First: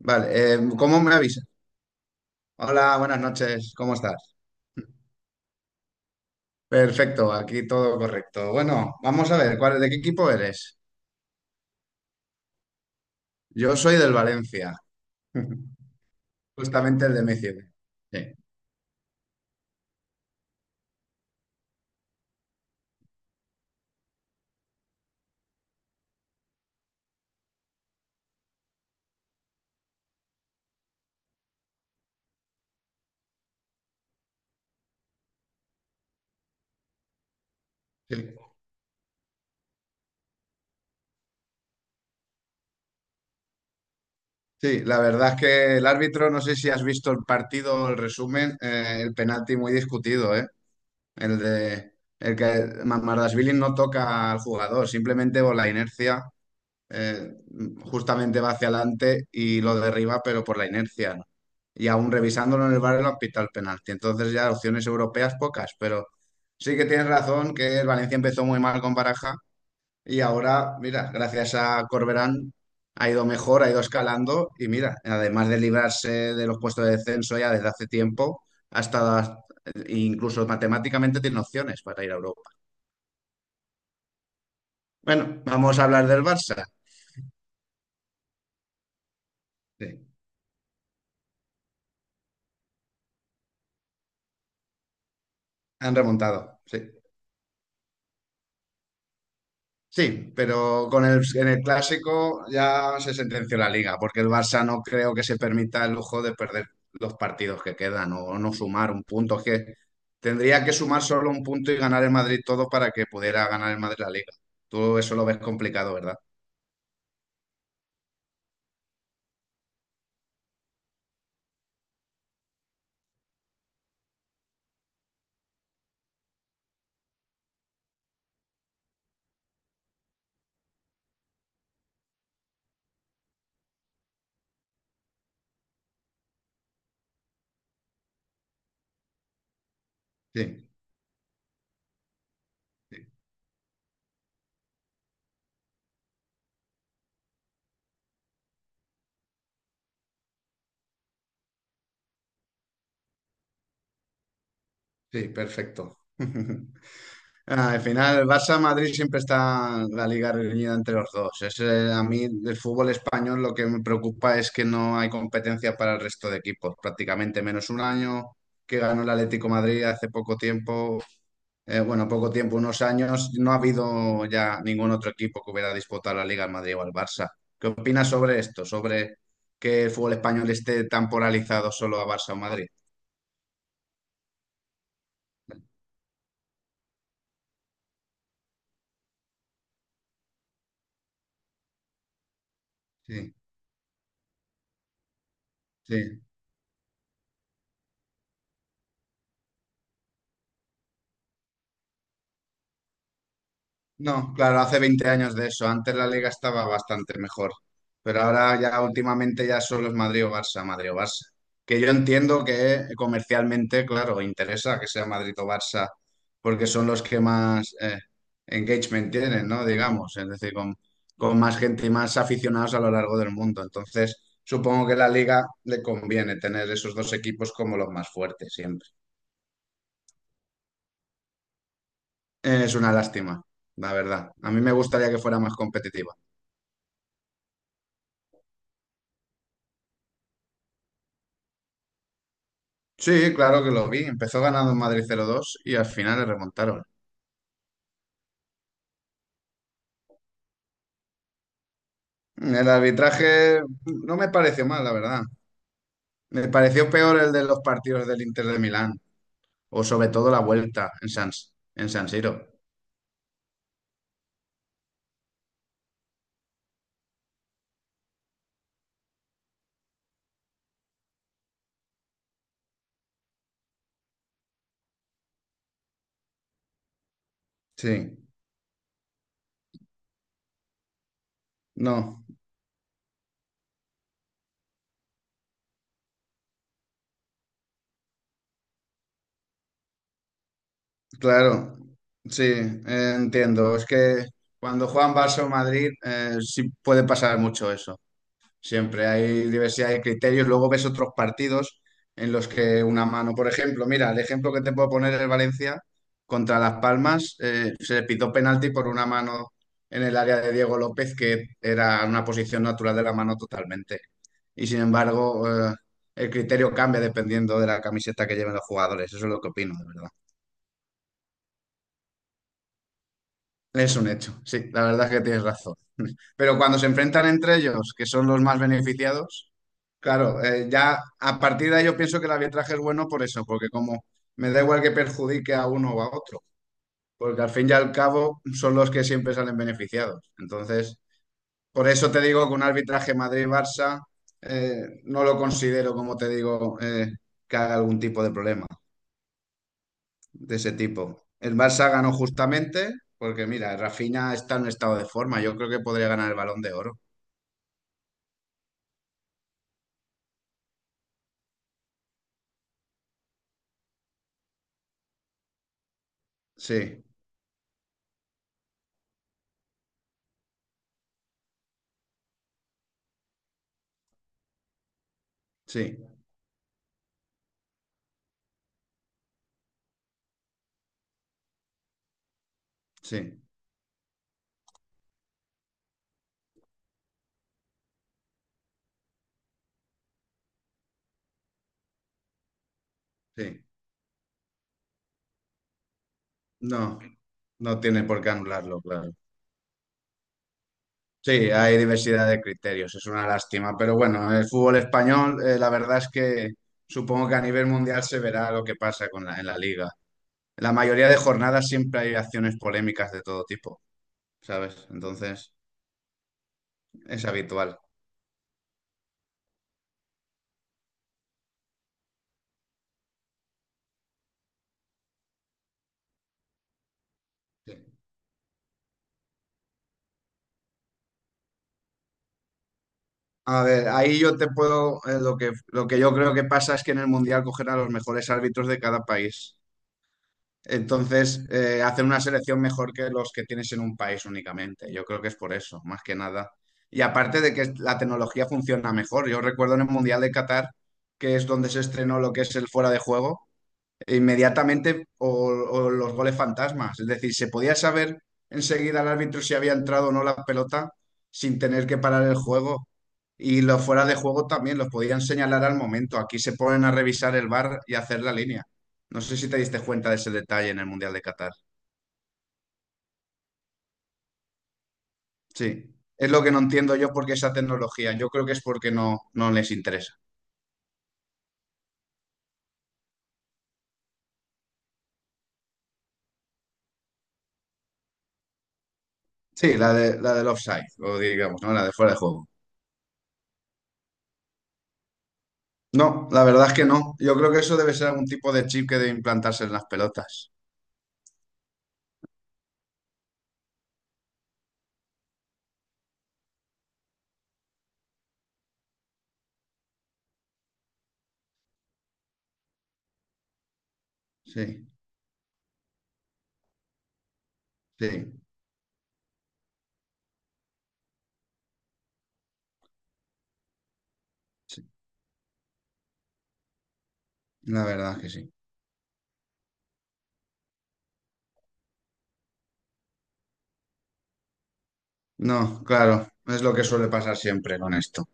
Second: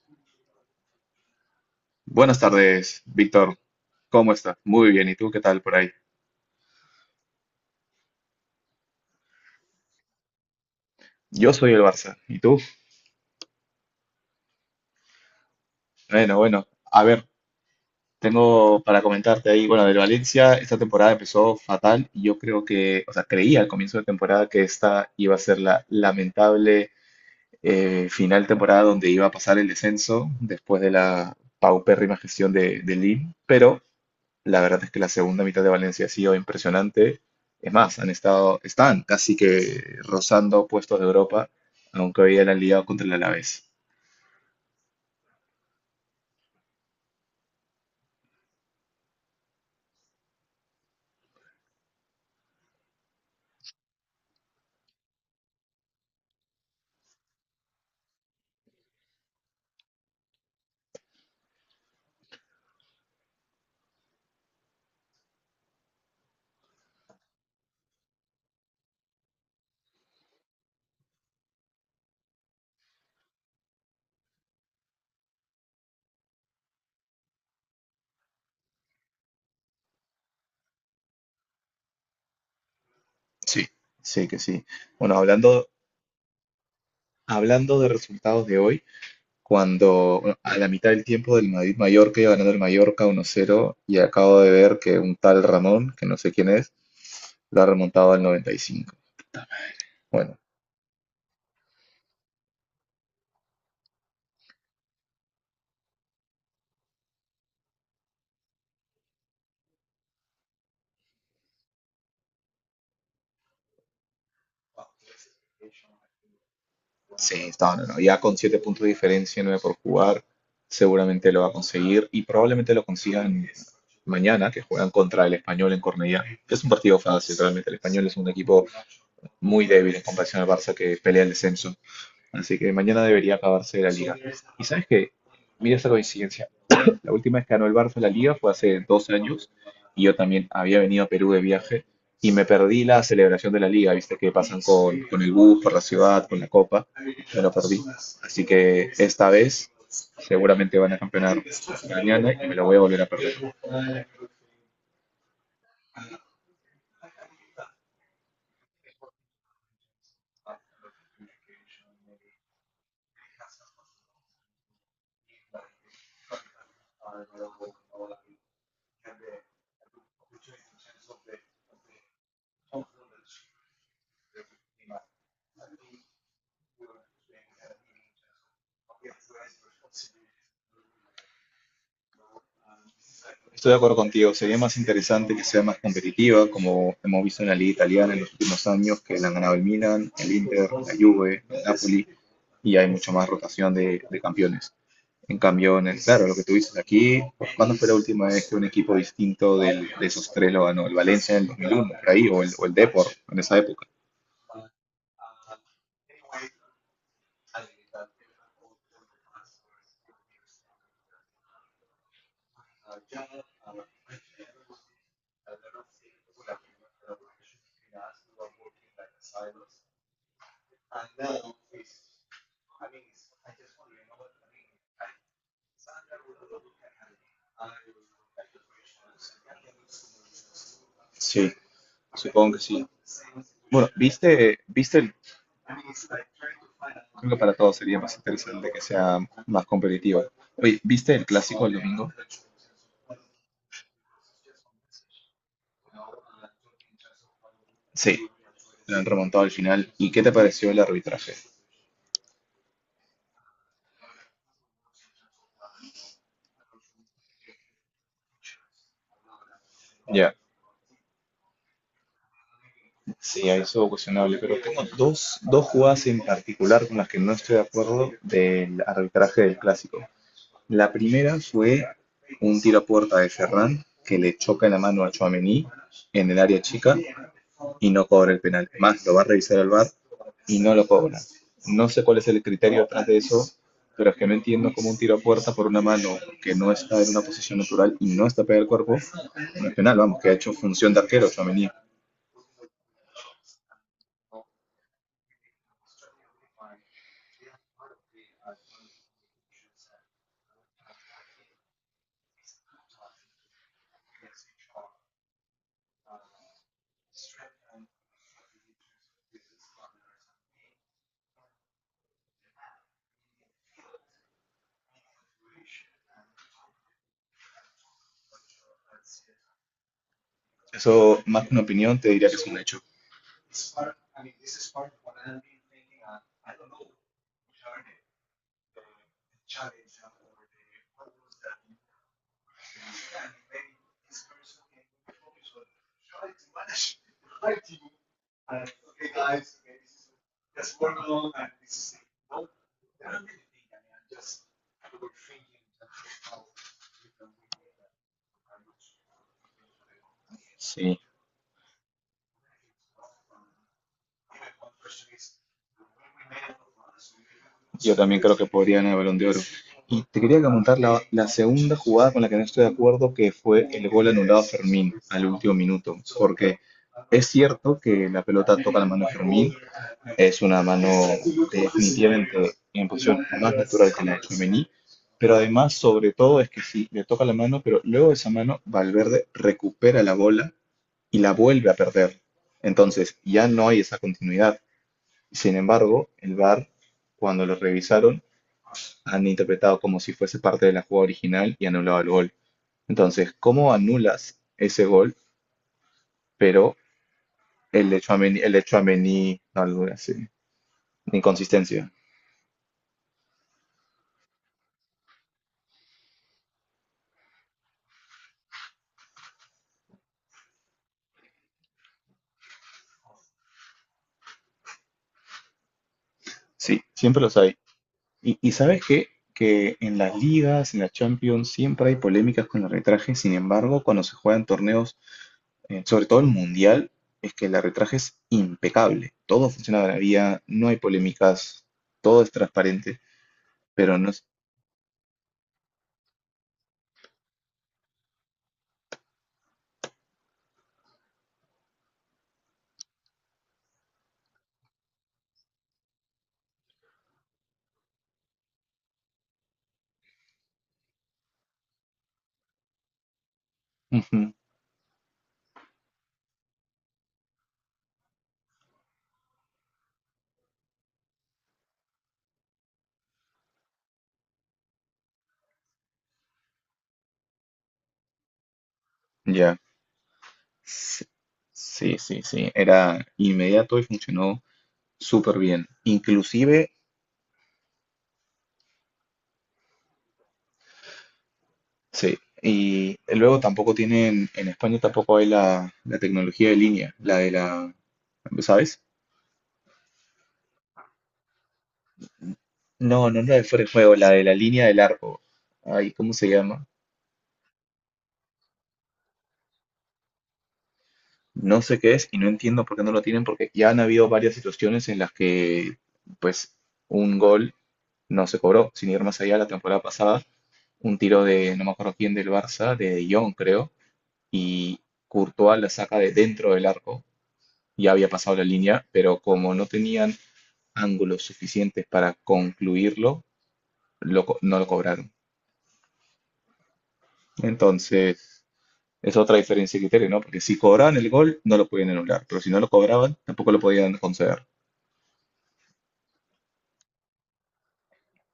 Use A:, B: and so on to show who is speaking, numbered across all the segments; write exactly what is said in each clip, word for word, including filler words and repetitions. A: Vale, eh, ¿cómo me avisas?
B: Buenas
A: Hola,
B: tardes,
A: buenas
B: Víctor.
A: noches, ¿cómo
B: ¿Cómo
A: estás?
B: estás? Muy bien. ¿Y tú qué tal por ahí?
A: Perfecto, aquí todo correcto. Bueno, vamos a ver, ¿cuál, ¿de qué equipo eres?
B: Yo soy el Barça. ¿Y tú?
A: Yo soy del Valencia,
B: Bueno, bueno. A
A: justamente el de
B: ver,
A: Messi. Sí,
B: tengo para comentarte ahí, bueno, del Valencia, esta temporada empezó fatal y yo creo que, o sea, creía al comienzo de temporada que esta iba a ser la lamentable eh, final temporada donde iba a pasar el descenso después de la paupérrima gestión de, de Lim. Pero la verdad es que la segunda mitad de Valencia ha sido impresionante. Es más, han
A: sí.
B: estado, están casi que rozando puestos de Europa, aunque hoy ya la han liado contra el Alavés.
A: Sí, la verdad es que el árbitro, no sé si has visto el partido o el resumen, eh, el penalti muy discutido, ¿eh? El de el que Mamardashvili no toca al jugador, simplemente por la inercia, eh, justamente va hacia adelante y lo derriba, pero por la inercia, ¿no? Y aún revisándolo en el V A R lo han pitado el penalti. Entonces ya opciones europeas pocas, pero sí que tienes razón que el Valencia empezó muy mal con Baraja y ahora, mira, gracias a Corberán ha ido mejor, ha ido escalando y mira, además de librarse de los puestos de descenso ya desde hace tiempo, ha estado incluso matemáticamente tiene opciones para ir a Europa.
B: Sí, sí que sí. Bueno,
A: Bueno,
B: hablando,
A: vamos a hablar del Barça.
B: hablando de resultados de hoy,
A: Sí,
B: cuando, bueno, a la mitad del tiempo del Madrid-Mallorca iba ganando el Mallorca uno cero, y acabo de ver que un tal Ramón,
A: han
B: que no sé quién
A: remontado,
B: es,
A: sí.
B: lo ha remontado al noventa y cinco.
A: Sí,
B: Bueno,
A: pero con el, en el clásico ya se sentenció la liga, porque el Barça no creo que se permita el lujo de perder los partidos que quedan o no sumar un punto. Es que tendría que sumar solo un punto y ganar el Madrid todo para que pudiera ganar el Madrid la liga. Tú eso lo ves complicado, ¿verdad?
B: sí, no, no, no. Ya con siete puntos de diferencia, nueve por jugar, seguramente lo va a conseguir y probablemente lo consigan mañana, que juegan contra el Español en Cornellá. Es un partido fácil, realmente. El Español es un equipo muy débil en comparación al Barça, que pelea el descenso. Así que mañana debería acabarse la liga. Y sabes qué, mira esta coincidencia. La última vez que ganó el Barça la Liga fue hace dos años, y yo también
A: Sí,
B: había venido a Perú de viaje y me perdí
A: sí,
B: la celebración de la Liga. Viste que pasan con, con el bus, por la ciudad, con la copa, me lo perdí. Así que esta vez seguramente van a campeonar mañana y me lo voy a volver a perder.
A: sí, perfecto. Ah, al final, Barça-Madrid siempre está la liga reñida entre los dos. Es, eh, a mí del fútbol español lo que me preocupa es que no hay competencia para el resto de equipos. Prácticamente menos un año que ganó el Atlético Madrid hace poco tiempo, eh, bueno, poco tiempo, unos años, no ha habido ya ningún otro equipo que hubiera disputado la liga al Madrid o al Barça. ¿Qué opinas sobre esto? Sobre que el fútbol español esté tan polarizado solo a Barça o Madrid.
B: Estoy de acuerdo contigo, sería más interesante que sea más competitiva, como hemos visto en la Liga Italiana en los últimos años, que la han ganado el Milan, el Inter, la Juve, el Napoli, y hay mucho más
A: Sí,
B: rotación de, de campeones. En cambio, en el-
A: sí.
B: claro, lo que tú dices aquí, ¿cuándo fue la última vez que un equipo distinto del- de esos tres lo ganó? El Valencia en el dos mil uno, por ahí, o el, o el Depor, en esa época.
A: No, claro, hace veinte años de eso. Antes la liga estaba bastante mejor. Pero ahora ya últimamente ya solo es Madrid o Barça, Madrid o Barça. Que yo entiendo que comercialmente, claro, interesa que sea Madrid o Barça, porque son los que más eh, engagement tienen, ¿no? Digamos, es decir, con, con más gente y más aficionados a lo largo del mundo. Entonces, supongo que a la liga le conviene tener esos dos equipos como los más fuertes siempre.
B: Sí, supongo que
A: Eh, es
B: sí.
A: una lástima,
B: Bueno,
A: la verdad. A
B: ¿viste,
A: mí me
B: viste
A: gustaría
B: el...
A: que fuera más competitiva.
B: Creo que para todos sería más interesante que sea más competitiva. Oye, ¿viste el clásico el domingo?
A: Sí, claro que lo vi. Empezó ganando en Madrid cero dos y al final le remontaron.
B: Sí, lo han remontado al final. ¿Y qué te pareció el arbitraje?
A: El arbitraje no me pareció mal, la verdad. Me pareció peor el de los partidos del Inter de Milán, o sobre todo
B: Ya,
A: la vuelta en San, en San Siro.
B: sí, ahí estuvo cuestionable, pero tengo dos, dos jugadas en particular con las que no estoy de acuerdo del arbitraje del clásico. La primera fue un tiro a puerta de Ferran que le choca la mano a Tchouaméni en el área chica y no
A: Sí,
B: cobra el penal. Más, lo va a revisar el V A R y no lo cobra. No sé cuál
A: no,
B: es el criterio detrás de eso, pero es que no entiendo cómo un tiro a puerta por una mano que no está en una posición natural y no está pegada al cuerpo no es penal. Vamos, que ha hecho función de arquero Tchouaméni.
A: claro, sí, eh, entiendo. Es que cuando juegan Barça o Madrid, eh, sí puede pasar mucho eso. Siempre hay diversidad de criterios. Luego ves otros partidos en los que una mano, por ejemplo, mira, el ejemplo que te puedo poner es Valencia contra Las Palmas. Eh, se le pitó penalti por una mano en el área de Diego López, que era una posición natural de la mano totalmente. Y sin embargo, eh, el criterio cambia dependiendo de la camiseta que lleven los jugadores. Eso es lo que opino, de verdad.
B: Eso, más que una opinión, te diría que es un hecho.
A: Es un hecho. Sí, la verdad es que tienes razón. Pero cuando se enfrentan entre ellos, que son los más beneficiados. Claro, eh, ya a partir de ahí yo pienso que el arbitraje es bueno por eso, porque como me da igual que perjudique a uno o a otro, porque al fin y al cabo son los que siempre salen beneficiados. Entonces, por eso te digo que un arbitraje Madrid-Barça eh, no lo considero, como te digo, eh, que haga algún tipo de problema de ese
B: Sí,
A: tipo. El Barça ganó justamente, porque mira, Rafinha está en un estado de forma, yo creo que podría ganar el Balón de Oro.
B: yo también creo que podría ganar el Balón de Oro. Y te quería comentar la, la segunda jugada con la que no estoy de acuerdo, que fue el gol anulado a Fermín al último minuto. Porque
A: Sí,
B: es cierto que la pelota toca la mano de Fermín, es una mano definitivamente en posición más natural que la de Tchouaméni, pero además,
A: sí,
B: sobre todo, es que sí, le toca la mano, pero luego de esa mano Valverde recupera la bola y la vuelve a perder. Entonces,
A: sí,
B: ya no hay esa continuidad. Sin embargo, el V A R, cuando lo revisaron, han interpretado como si fuese parte de la jugada original y anulado el gol. Entonces,
A: sí.
B: ¿cómo anulas ese gol, pero
A: No, no
B: el de
A: tiene por qué
B: Tchouaméni, el de
A: anularlo, claro.
B: Tchouaméni, no, algo así,
A: Sí, hay
B: inconsistencia?
A: diversidad de criterios, es una lástima, pero bueno, el fútbol español, eh, la verdad es que supongo que a nivel mundial se verá lo que pasa con la, en la liga. En la mayoría de jornadas siempre hay acciones polémicas de todo tipo, ¿sabes? Entonces,
B: Sí, siempre
A: es
B: los hay.
A: habitual.
B: Y, y ¿sabes qué? Que en las ligas, en la Champions, siempre hay polémicas con el arbitraje. Sin embargo, cuando se juegan torneos, eh, sobre todo el Mundial, es que el
A: Sí.
B: arbitraje es impecable. Todo funciona de maravilla, no hay polémicas, todo es transparente.
A: A ver,
B: Pero no
A: ahí
B: es...
A: yo te puedo, eh, lo que, lo que yo creo que pasa es que en el mundial cogerán a los mejores árbitros de cada país. Entonces, eh, hacen una selección mejor que los que tienes en un país únicamente. Yo creo que es por eso, más que nada. Y aparte de que la tecnología funciona mejor. Yo recuerdo en el Mundial de Qatar, que es donde se estrenó lo que es el fuera de juego,
B: Ujú,
A: inmediatamente o, o los goles fantasmas. Es decir, se podía saber enseguida al árbitro si había entrado o no la pelota sin tener que parar el juego. Y los fuera de juego también los podían señalar al momento. Aquí se ponen a revisar el V A R y a hacer la línea. No sé si te
B: ya.
A: diste cuenta de ese detalle en el
B: S-
A: Mundial de Qatar.
B: Sí, sí, sí. Era inmediato y funcionó súper bien.
A: Sí, es lo que no
B: Inclusive,
A: entiendo yo porque esa tecnología. Yo creo que es porque no, no les interesa.
B: sí. Y luego tampoco tienen, en España tampoco hay la, la tecnología de línea, la de la, ¿sabes?
A: Sí, la de, la del offside, o digamos, ¿no? La de fuera de juego.
B: No, no es la de fuera de juego, la de la línea del arco. Ay, ¿cómo se
A: No, la
B: llama?
A: verdad es que no. Yo creo que eso debe ser algún tipo de chip que debe implantarse en las pelotas.
B: No sé qué es y no entiendo por qué no lo tienen, porque ya han habido varias situaciones en las que, pues, un gol no se cobró, sin ir más allá la temporada pasada. Un tiro de, no me acuerdo quién del Barça, de De Jong, creo, y
A: Sí,
B: Courtois la saca de dentro del arco, ya había pasado
A: sí,
B: la línea, pero como no tenían ángulos suficientes para concluirlo, lo co- no lo
A: sí.
B: cobraron.
A: La verdad es que
B: Entonces,
A: sí.
B: es otra diferencia de criterio, ¿no? Porque si cobraban el gol, no lo podían anular, pero si no lo cobraban, tampoco lo podían conceder.
A: No, claro, es lo que suele pasar siempre con esto.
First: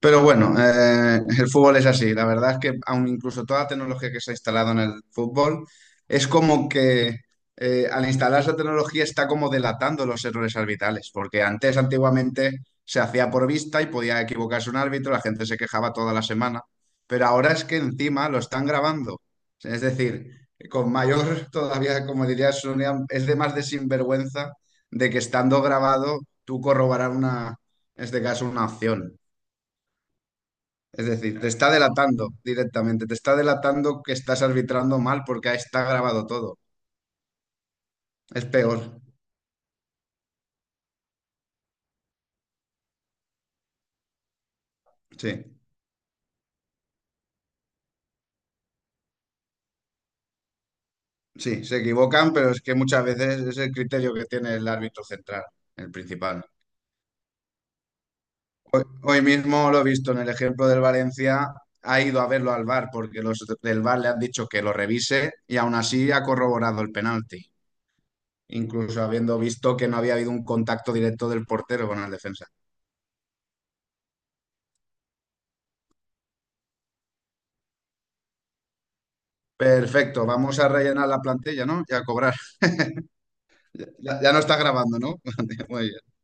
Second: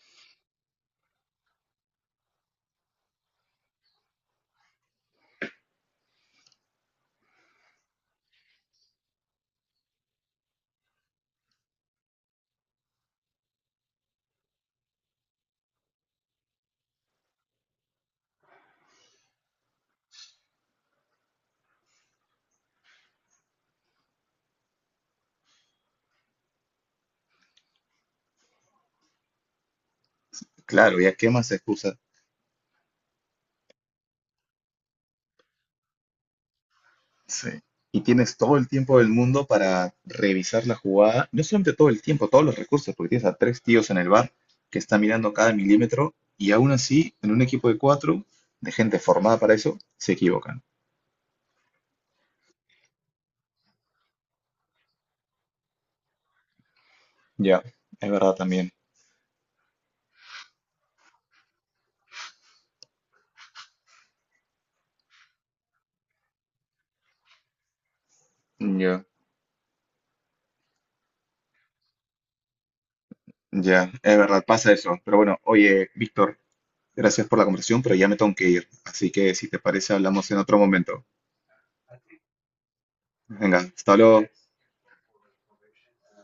A: Pero bueno, eh, el fútbol es así. La verdad es que aun incluso toda la tecnología que se ha instalado en el fútbol, es como que eh, al instalar esa tecnología está como delatando los errores arbitrales, porque antes, antiguamente, se hacía por vista y podía equivocarse un árbitro, la gente se quejaba toda la semana, pero ahora es que encima lo están grabando. Es decir, con mayor, todavía, como diría Sonia, es de más de sinvergüenza de que estando grabado tú corroborar una, en este caso, una acción.
B: Claro,
A: Es
B: ya qué
A: decir, te
B: más
A: está
B: excusa.
A: delatando directamente, te está delatando que estás arbitrando mal porque ahí está grabado todo.
B: Sí. Y tienes
A: Es
B: todo el
A: peor.
B: tiempo del mundo para revisar la jugada. No solamente todo el tiempo, todos los recursos, porque tienes a tres tíos en el bar que están mirando
A: Sí,
B: cada milímetro y aún así, en un equipo de cuatro, de gente formada para eso, se equivocan.
A: sí, se equivocan, pero es que muchas veces es el criterio que tiene el árbitro central, el principal.
B: Ya, es verdad también.
A: Hoy mismo lo he visto en el ejemplo del Valencia, ha ido a verlo al V A R porque los del V A R le han dicho que lo revise y aún así ha corroborado el penalti, incluso
B: Ya.
A: habiendo visto que no había habido un contacto directo del portero con el defensa.
B: Ya, es verdad, pasa eso. Pero bueno, oye, Víctor, gracias por la conversación, pero ya me tengo que ir. Así que si te parece,
A: Perfecto,
B: hablamos en otro
A: vamos a
B: momento.
A: rellenar la plantilla, ¿no? Y a cobrar.
B: Venga, hasta
A: Ya,
B: luego.
A: ya no está grabando, ¿no? Muy bien.